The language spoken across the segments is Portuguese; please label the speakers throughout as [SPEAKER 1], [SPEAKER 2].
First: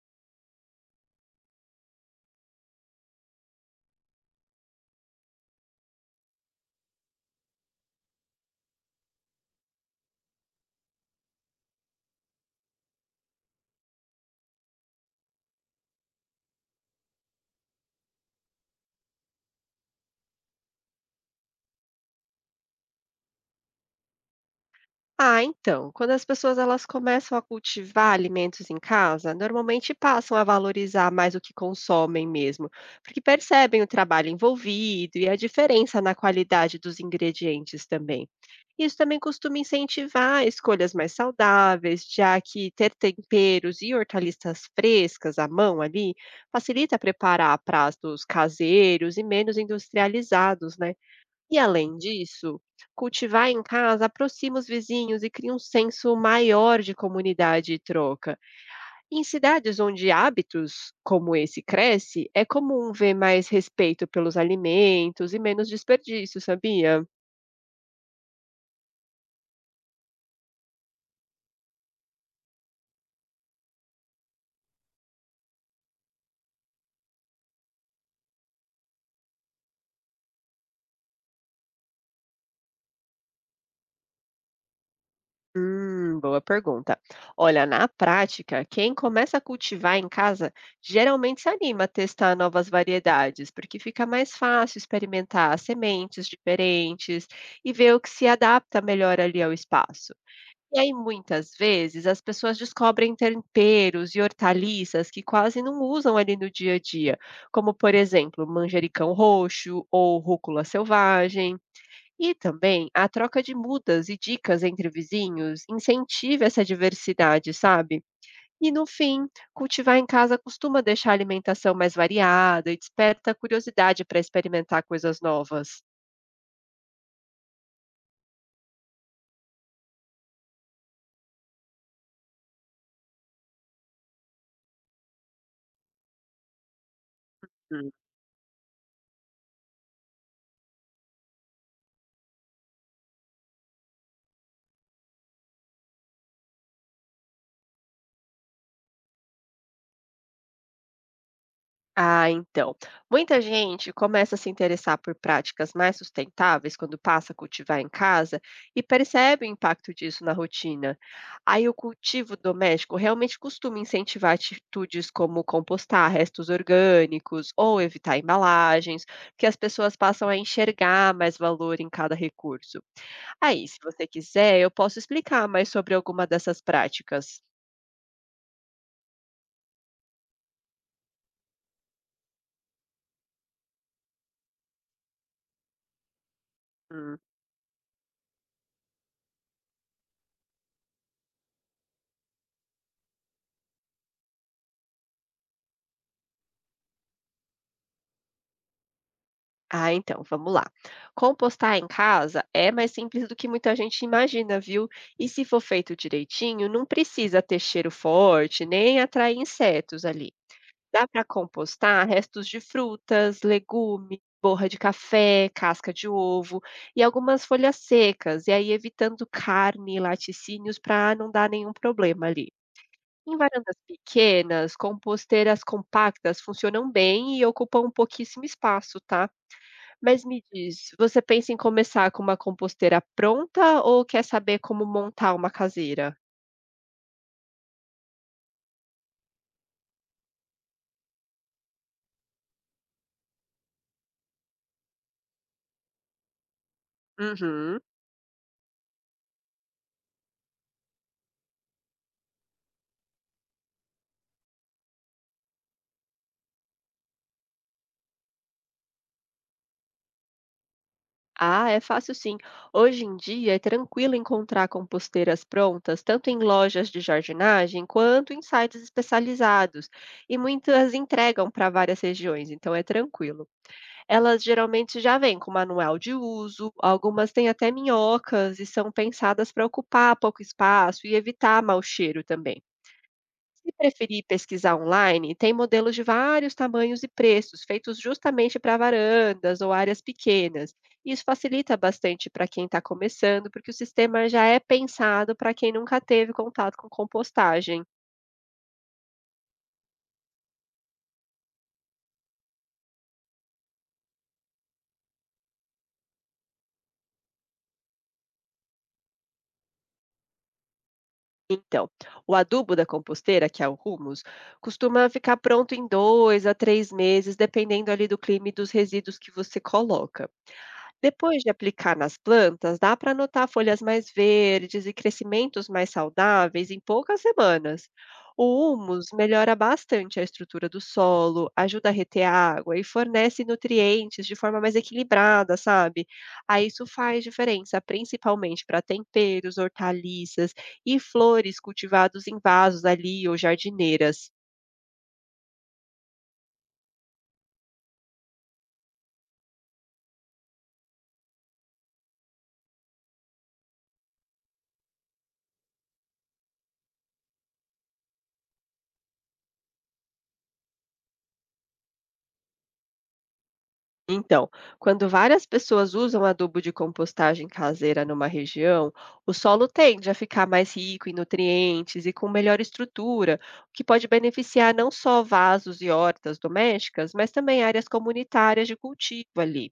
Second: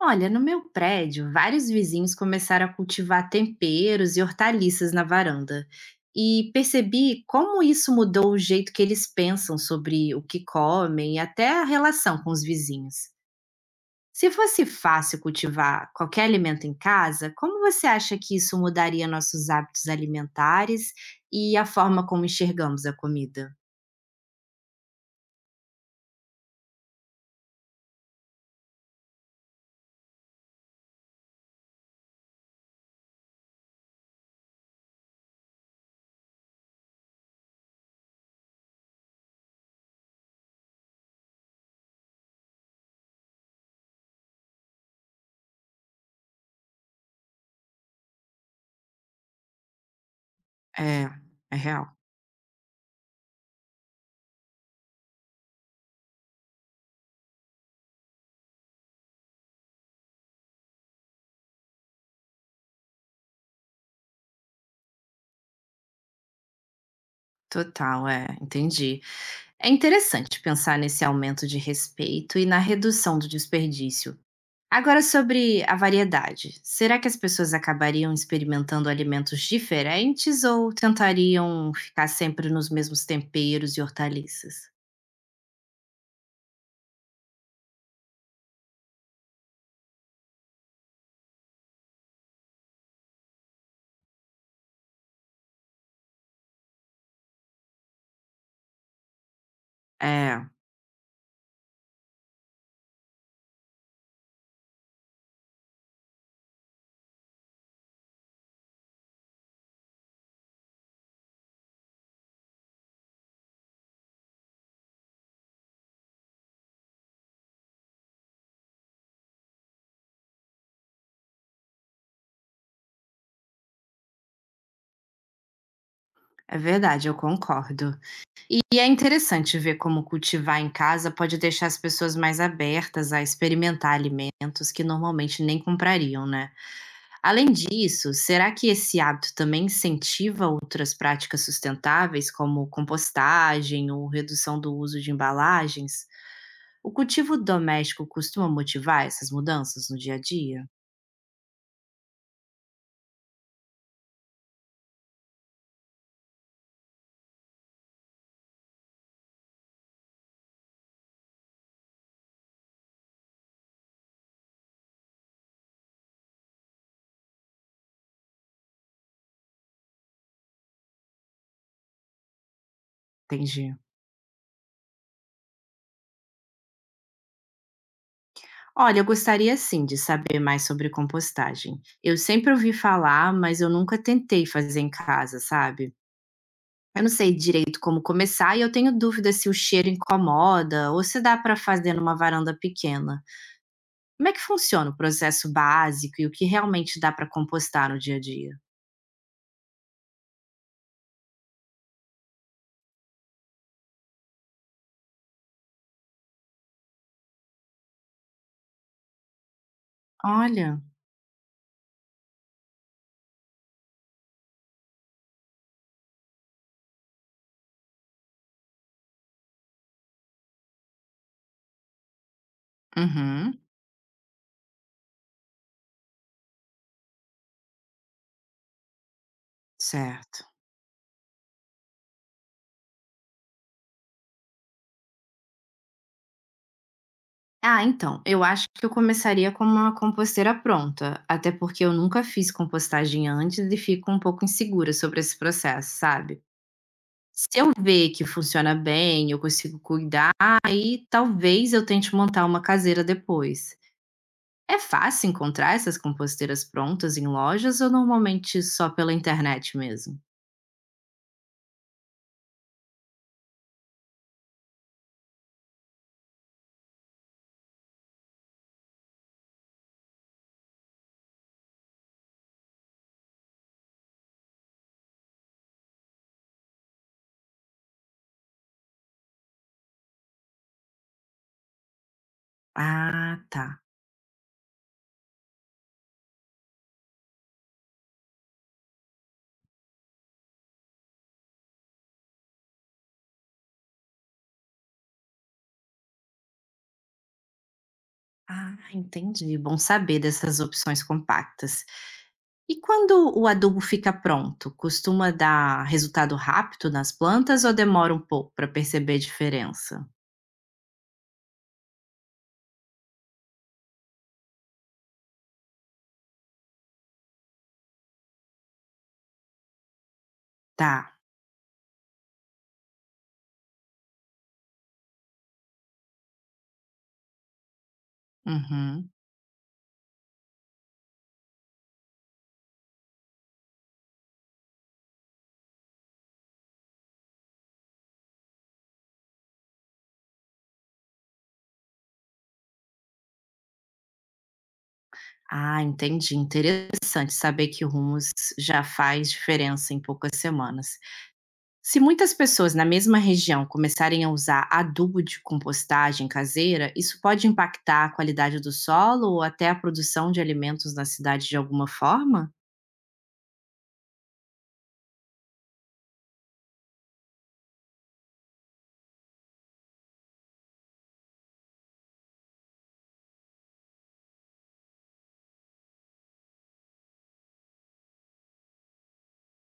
[SPEAKER 1] Olha, no meu prédio, vários vizinhos começaram a cultivar temperos e hortaliças na varanda. E percebi como isso mudou o jeito que eles pensam sobre o que comem e até a relação com os vizinhos. Se fosse fácil cultivar qualquer alimento em casa, como você acha que isso mudaria nossos hábitos alimentares e a forma como enxergamos a comida?
[SPEAKER 2] Ah, então, quando as pessoas elas começam a cultivar alimentos em casa, normalmente passam a valorizar mais o que consomem mesmo, porque percebem o trabalho envolvido e a diferença na qualidade dos ingredientes também. Isso também costuma incentivar escolhas mais saudáveis, já que ter temperos e hortaliças frescas à mão ali facilita preparar pratos caseiros e menos industrializados, né?
[SPEAKER 1] É,
[SPEAKER 2] E
[SPEAKER 1] é real.
[SPEAKER 2] além disso, cultivar em casa aproxima os vizinhos e cria um senso maior de comunidade e troca. Em cidades onde hábitos como esse cresce, é comum ver mais respeito pelos alimentos e menos desperdício, sabia?
[SPEAKER 1] Total, é, entendi. É interessante pensar nesse aumento de respeito e na redução do desperdício. Agora, sobre a variedade, será que as pessoas acabariam experimentando alimentos diferentes ou tentariam ficar sempre nos mesmos temperos e hortaliças?
[SPEAKER 2] Boa pergunta. Olha, na prática, quem começa a cultivar em casa geralmente se anima a testar novas variedades, porque fica mais fácil experimentar sementes diferentes e ver o que se adapta melhor ali ao espaço.
[SPEAKER 1] É,
[SPEAKER 2] E aí, muitas vezes, as pessoas descobrem temperos e hortaliças que quase não usam ali no dia a dia, como, por exemplo, manjericão roxo ou rúcula selvagem. E também a troca de mudas e dicas entre vizinhos incentiva essa diversidade, sabe? E no fim, cultivar em casa costuma deixar a alimentação mais variada e desperta curiosidade para experimentar coisas novas.
[SPEAKER 1] é verdade, eu concordo. E é interessante ver como cultivar em casa pode deixar as pessoas mais abertas a experimentar alimentos que normalmente nem comprariam, né? Além disso, será que esse hábito também incentiva outras práticas sustentáveis, como compostagem ou redução do uso de embalagens? O cultivo doméstico costuma motivar essas mudanças no dia a dia?
[SPEAKER 2] Ah, então. Muita gente começa a se interessar por práticas mais sustentáveis quando passa a cultivar em casa e percebe o impacto disso na rotina. Aí o cultivo doméstico realmente costuma incentivar atitudes como compostar restos orgânicos ou evitar embalagens, que as pessoas passam a enxergar mais valor em cada recurso. Aí,
[SPEAKER 1] Entendi.
[SPEAKER 2] se você quiser, eu posso explicar mais sobre alguma dessas práticas.
[SPEAKER 1] Olha, eu gostaria sim de saber mais sobre compostagem. Eu sempre ouvi falar, mas eu nunca tentei fazer em casa, sabe? Eu não
[SPEAKER 2] Hum.
[SPEAKER 1] sei direito como começar e eu tenho dúvida se o cheiro incomoda ou se dá para fazer numa varanda pequena. Como é que funciona o processo básico e o que realmente dá para compostar no dia a dia?
[SPEAKER 2] Ah, então, vamos lá. Compostar em casa é mais simples do que muita gente imagina, viu? E se for feito direitinho, não precisa ter cheiro forte, nem atrair insetos ali.
[SPEAKER 1] Olha.
[SPEAKER 2] Dá para compostar restos de frutas, legumes, borra de café, casca de ovo e algumas folhas secas, e aí evitando carne e laticínios para não dar nenhum problema ali. Em
[SPEAKER 1] Uhum.
[SPEAKER 2] varandas pequenas, composteiras compactas funcionam bem e ocupam pouquíssimo espaço, tá? Mas me
[SPEAKER 1] Certo.
[SPEAKER 2] diz, você pensa em começar com uma composteira pronta ou quer saber como montar uma caseira?
[SPEAKER 1] Ah, então, eu acho que eu começaria com uma composteira pronta, até porque eu nunca fiz compostagem antes e fico um pouco insegura sobre esse processo, sabe? Se eu
[SPEAKER 2] Uhum.
[SPEAKER 1] ver que funciona bem, eu consigo cuidar, aí talvez eu tente montar uma caseira depois. É fácil encontrar essas composteiras prontas em lojas ou normalmente só pela internet mesmo?
[SPEAKER 2] Ah, é fácil sim. Hoje em dia é tranquilo encontrar composteiras prontas, tanto em lojas de jardinagem quanto em sites especializados. E muitas entregam para várias regiões, então é tranquilo. Elas geralmente já vêm com manual de uso, algumas têm até minhocas e são pensadas para ocupar pouco espaço e evitar mau cheiro também.
[SPEAKER 1] Ah, tá.
[SPEAKER 2] Se preferir pesquisar online, tem modelos de vários tamanhos e preços, feitos justamente para varandas ou áreas pequenas. Isso facilita bastante para quem está começando, porque o sistema já é pensado para quem nunca teve contato com compostagem.
[SPEAKER 1] Ah, entendi. Bom saber dessas opções compactas. E quando o adubo fica pronto, costuma dar resultado rápido nas plantas ou demora um pouco para perceber a diferença?
[SPEAKER 2] Então, o adubo da composteira, que é o humus, costuma ficar pronto em dois a três meses, dependendo ali do clima e dos resíduos que você coloca.
[SPEAKER 1] Tá.
[SPEAKER 2] Depois de aplicar nas plantas, dá para notar folhas mais verdes e crescimentos mais saudáveis em poucas semanas. O humus
[SPEAKER 1] Uhum.
[SPEAKER 2] melhora bastante a estrutura do solo, ajuda a reter água e fornece nutrientes de forma mais equilibrada, sabe? Aí isso faz diferença, principalmente para temperos, hortaliças e flores cultivados em vasos ali ou jardineiras.
[SPEAKER 1] Ah, entendi. Interessante saber que o humus já faz diferença em poucas semanas. Se muitas pessoas na mesma região começarem a usar adubo de compostagem caseira, isso pode impactar a qualidade do solo ou até a produção de alimentos na cidade de alguma forma?
[SPEAKER 2] Então, quando várias pessoas usam adubo de compostagem caseira numa região, o solo tende a ficar mais rico em nutrientes e com melhor estrutura, o que pode beneficiar não só vasos e hortas domésticas, mas também áreas comunitárias de cultivo ali.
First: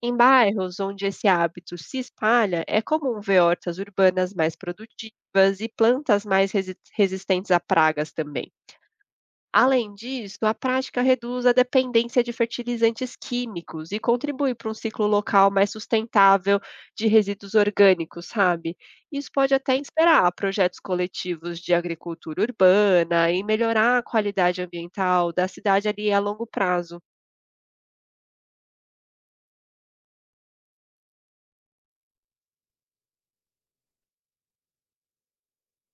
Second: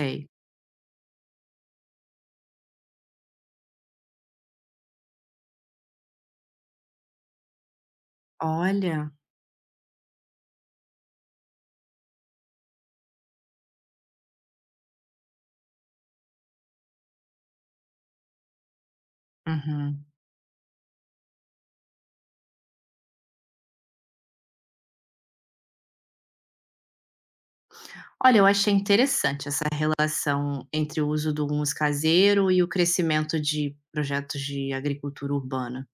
[SPEAKER 2] Em bairros onde esse hábito se espalha, é comum ver hortas urbanas mais produtivas e plantas mais resistentes a pragas também.
[SPEAKER 1] Olha,
[SPEAKER 2] Além disso, a prática reduz a dependência de fertilizantes químicos e contribui para um ciclo local mais sustentável de resíduos orgânicos, sabe? Isso pode até
[SPEAKER 1] uhum.
[SPEAKER 2] inspirar projetos coletivos de agricultura urbana e melhorar a qualidade ambiental da cidade ali a longo prazo.
[SPEAKER 1] Olha, eu achei interessante essa relação entre o uso do humus caseiro e o crescimento de projetos de agricultura urbana.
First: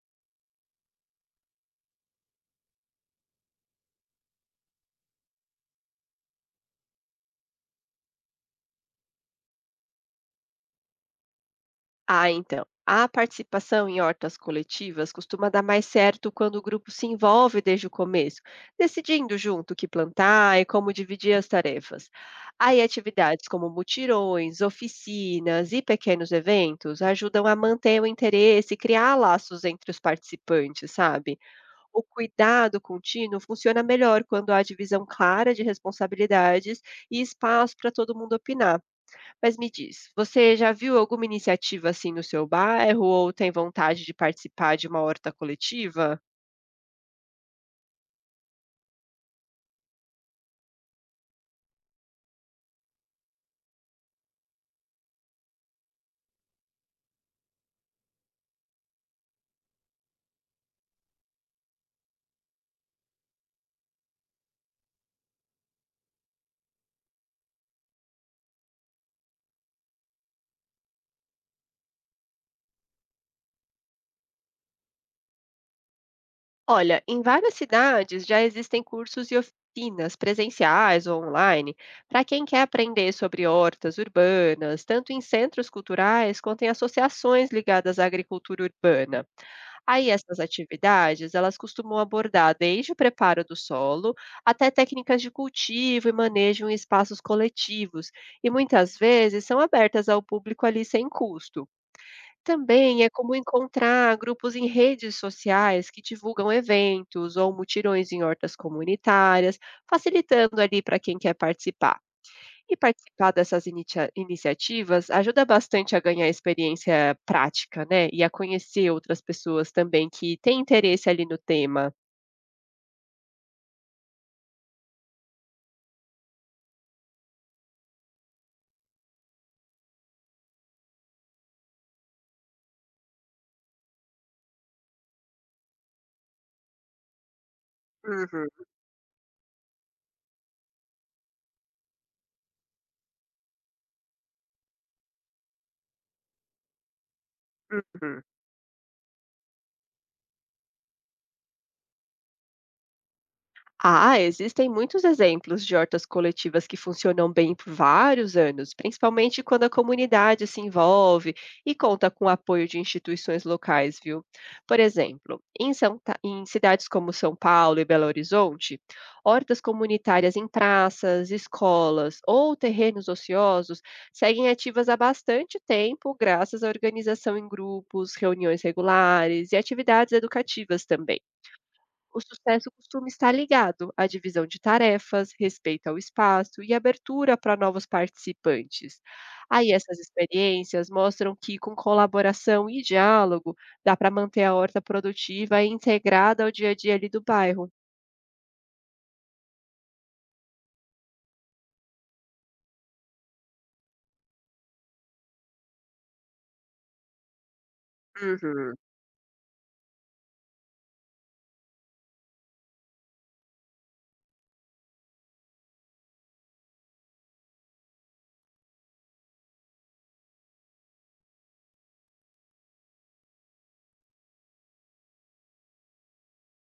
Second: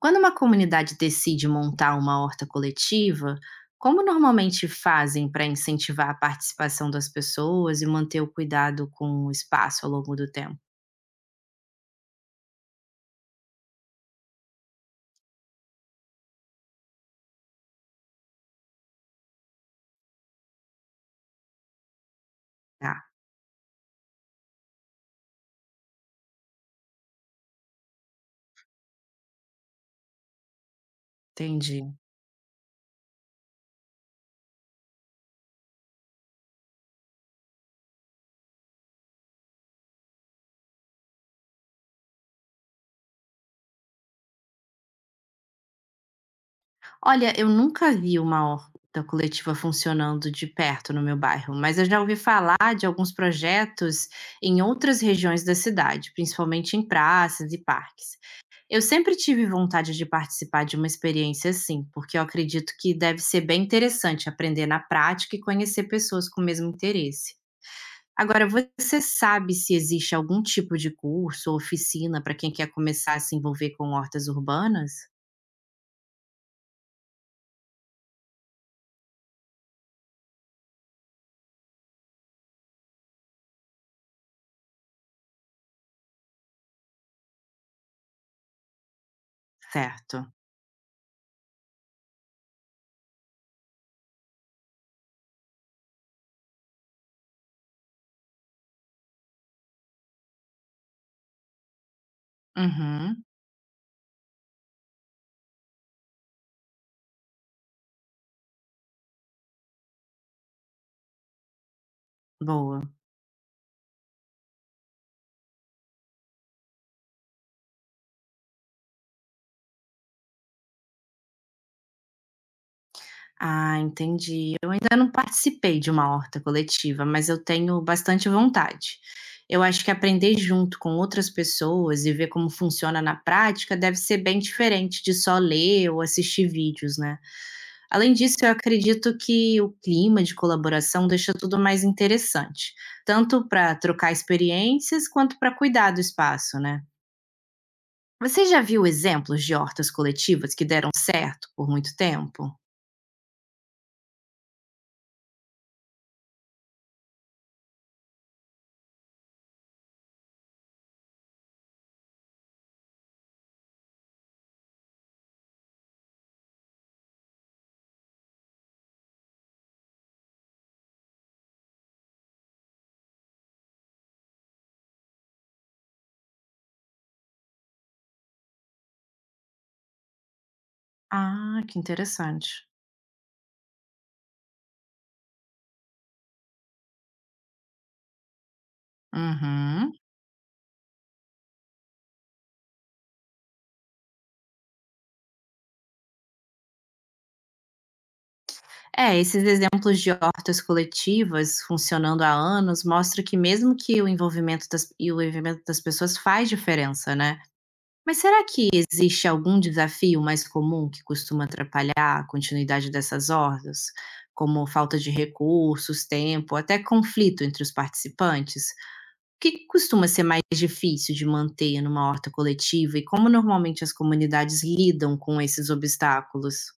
[SPEAKER 1] Quando uma comunidade decide montar uma horta coletiva, como normalmente fazem para incentivar a participação das pessoas e manter o cuidado com o espaço ao longo do tempo?
[SPEAKER 2] Ah, então. A participação em hortas coletivas costuma dar mais certo quando o grupo se envolve desde o começo, decidindo junto o que plantar e como dividir as tarefas. Aí,
[SPEAKER 1] Tá,
[SPEAKER 2] atividades como mutirões, oficinas e pequenos eventos ajudam a manter o interesse e criar laços entre os participantes, sabe?
[SPEAKER 1] entendi.
[SPEAKER 2] O cuidado contínuo funciona melhor quando há divisão clara de responsabilidades e espaço para todo mundo opinar. Mas me diz, você já viu alguma iniciativa assim no seu bairro ou tem vontade de participar de uma horta coletiva?
[SPEAKER 1] Olha, eu nunca vi uma horta coletiva funcionando de perto no meu bairro, mas eu já ouvi falar de alguns projetos em outras regiões da cidade, principalmente em praças e parques. Eu sempre tive vontade de participar de uma experiência assim, porque eu acredito que deve ser bem interessante aprender na prática e conhecer pessoas com o mesmo interesse. Agora, você sabe se existe algum tipo de curso ou oficina para quem quer começar a se envolver com hortas urbanas?
[SPEAKER 2] Olha, em várias cidades já existem cursos e oficinas presenciais ou online para quem quer aprender sobre hortas urbanas, tanto em centros culturais quanto em associações ligadas à agricultura urbana. Aí
[SPEAKER 1] Certo.
[SPEAKER 2] essas atividades, elas costumam abordar desde o preparo do solo até técnicas de cultivo e manejo em espaços coletivos, e muitas vezes são abertas ao público ali sem custo. Também é
[SPEAKER 1] Uhum.
[SPEAKER 2] comum encontrar grupos em redes sociais que divulgam eventos ou mutirões em hortas comunitárias, facilitando ali para quem quer participar. E
[SPEAKER 1] Boa.
[SPEAKER 2] participar dessas initia iniciativas ajuda bastante a ganhar experiência prática, né, e a conhecer outras pessoas também que têm interesse ali no tema.
[SPEAKER 1] Ah, entendi. Eu ainda não participei de uma horta coletiva, mas eu tenho bastante vontade. Eu acho que aprender junto com outras pessoas e ver como funciona na prática deve ser bem diferente de só ler ou assistir vídeos, né? Além disso,
[SPEAKER 2] Uhum,
[SPEAKER 1] eu acredito que o clima de colaboração deixa tudo mais interessante, tanto para trocar experiências quanto para cuidar do espaço, né?
[SPEAKER 2] uhum.
[SPEAKER 1] Você já viu exemplos de hortas coletivas que deram certo por muito tempo?
[SPEAKER 2] Ah, existem muitos exemplos de hortas coletivas que funcionam bem por vários anos, principalmente quando a comunidade se envolve e conta com o apoio de instituições locais, viu? Por exemplo, em, em cidades como São Paulo e Belo Horizonte, hortas comunitárias em praças, escolas ou terrenos ociosos seguem ativas há bastante tempo, graças à organização em grupos, reuniões regulares e atividades educativas também.
[SPEAKER 1] Ah, que
[SPEAKER 2] O
[SPEAKER 1] interessante.
[SPEAKER 2] sucesso costuma estar ligado à divisão de tarefas, respeito ao espaço e abertura para novos participantes. Aí
[SPEAKER 1] Uhum.
[SPEAKER 2] essas experiências mostram que, com colaboração e diálogo, dá para manter a horta produtiva e integrada ao dia a dia ali do bairro.
[SPEAKER 1] É, esses exemplos de hortas coletivas funcionando há anos mostram que mesmo que e o envolvimento das pessoas faz diferença, né? Mas será que
[SPEAKER 2] Uhum.
[SPEAKER 1] existe algum desafio mais comum que costuma atrapalhar a continuidade dessas hortas, como falta de recursos, tempo, até conflito entre os participantes? O que costuma ser mais difícil de manter numa horta coletiva e como normalmente as comunidades lidam com esses obstáculos?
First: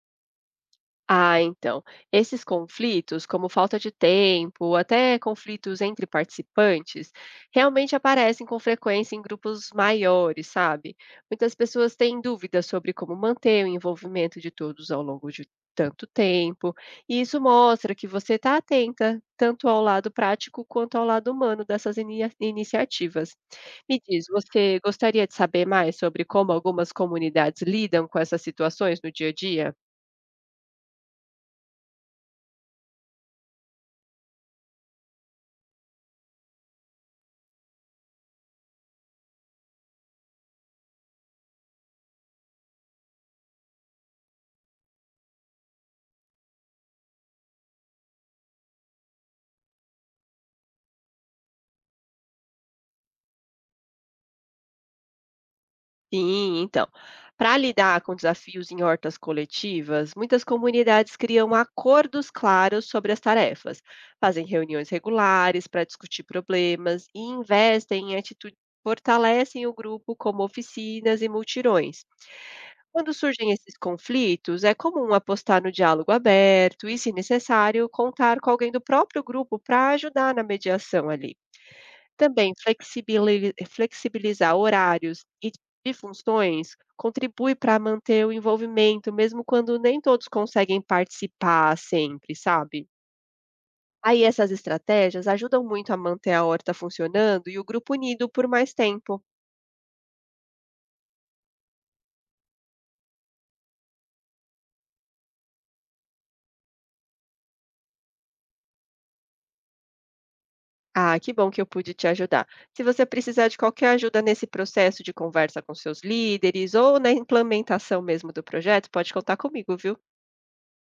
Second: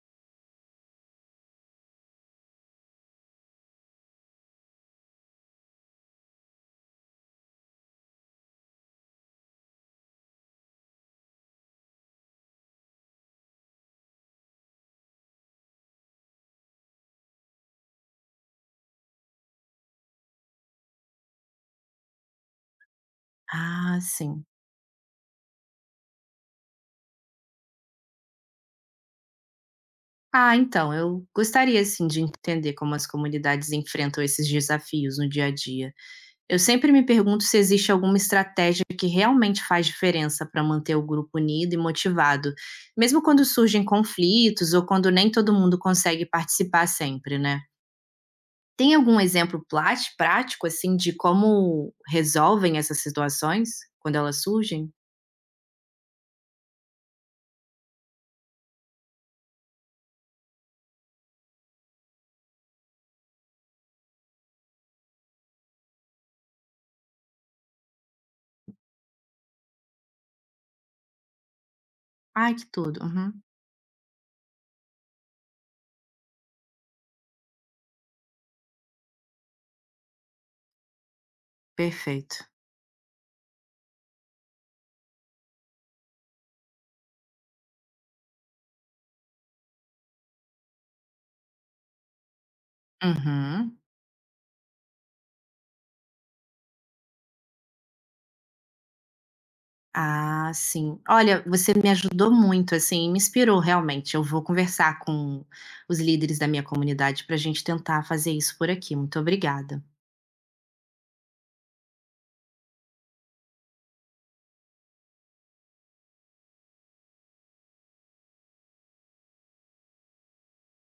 [SPEAKER 2] Ah, então. Esses conflitos, como falta de tempo, até conflitos entre participantes, realmente aparecem com frequência em grupos maiores, sabe? Muitas pessoas têm dúvidas sobre como manter o envolvimento de todos ao longo de tanto tempo, e isso mostra que você está atenta tanto ao lado prático quanto ao lado humano dessas iniciativas.
[SPEAKER 1] Ah,
[SPEAKER 2] Me diz,
[SPEAKER 1] sim.
[SPEAKER 2] você gostaria de saber mais sobre como algumas comunidades lidam com essas situações no dia a dia?
[SPEAKER 1] Ah, então, eu gostaria assim de entender como as comunidades enfrentam esses desafios no dia a dia. Eu sempre me pergunto se existe alguma estratégia que realmente faz diferença para manter o grupo unido e motivado, mesmo quando surgem conflitos ou quando nem todo mundo consegue participar sempre, né? Tem algum exemplo prático assim de como resolvem essas situações quando elas surgem?
[SPEAKER 2] Sim, então, para lidar com desafios em hortas coletivas, muitas comunidades criam acordos claros sobre as tarefas, fazem reuniões regulares para discutir problemas e investem em atitudes que fortalecem o grupo, como oficinas e multirões.
[SPEAKER 1] Ai, que tudo.
[SPEAKER 2] Quando
[SPEAKER 1] Uhum.
[SPEAKER 2] surgem esses conflitos, é comum apostar no diálogo aberto e, se necessário, contar com alguém do próprio grupo para ajudar na mediação ali.
[SPEAKER 1] Perfeito.
[SPEAKER 2] Também flexibilizar horários e funções contribui para manter o envolvimento, mesmo quando nem todos conseguem participar sempre, sabe.
[SPEAKER 1] Uhum.
[SPEAKER 2] Aí essas estratégias ajudam muito a manter a horta funcionando e o grupo unido por mais tempo.
[SPEAKER 1] Ah, sim. Olha, você me ajudou muito, assim, me inspirou realmente. Eu vou conversar com os líderes da minha comunidade para a gente tentar fazer isso por aqui. Muito obrigada.
[SPEAKER 2] Ah, que bom que eu pude te ajudar. Se você precisar de qualquer ajuda nesse processo de conversa com seus líderes ou na implementação mesmo do projeto, pode contar comigo, viu.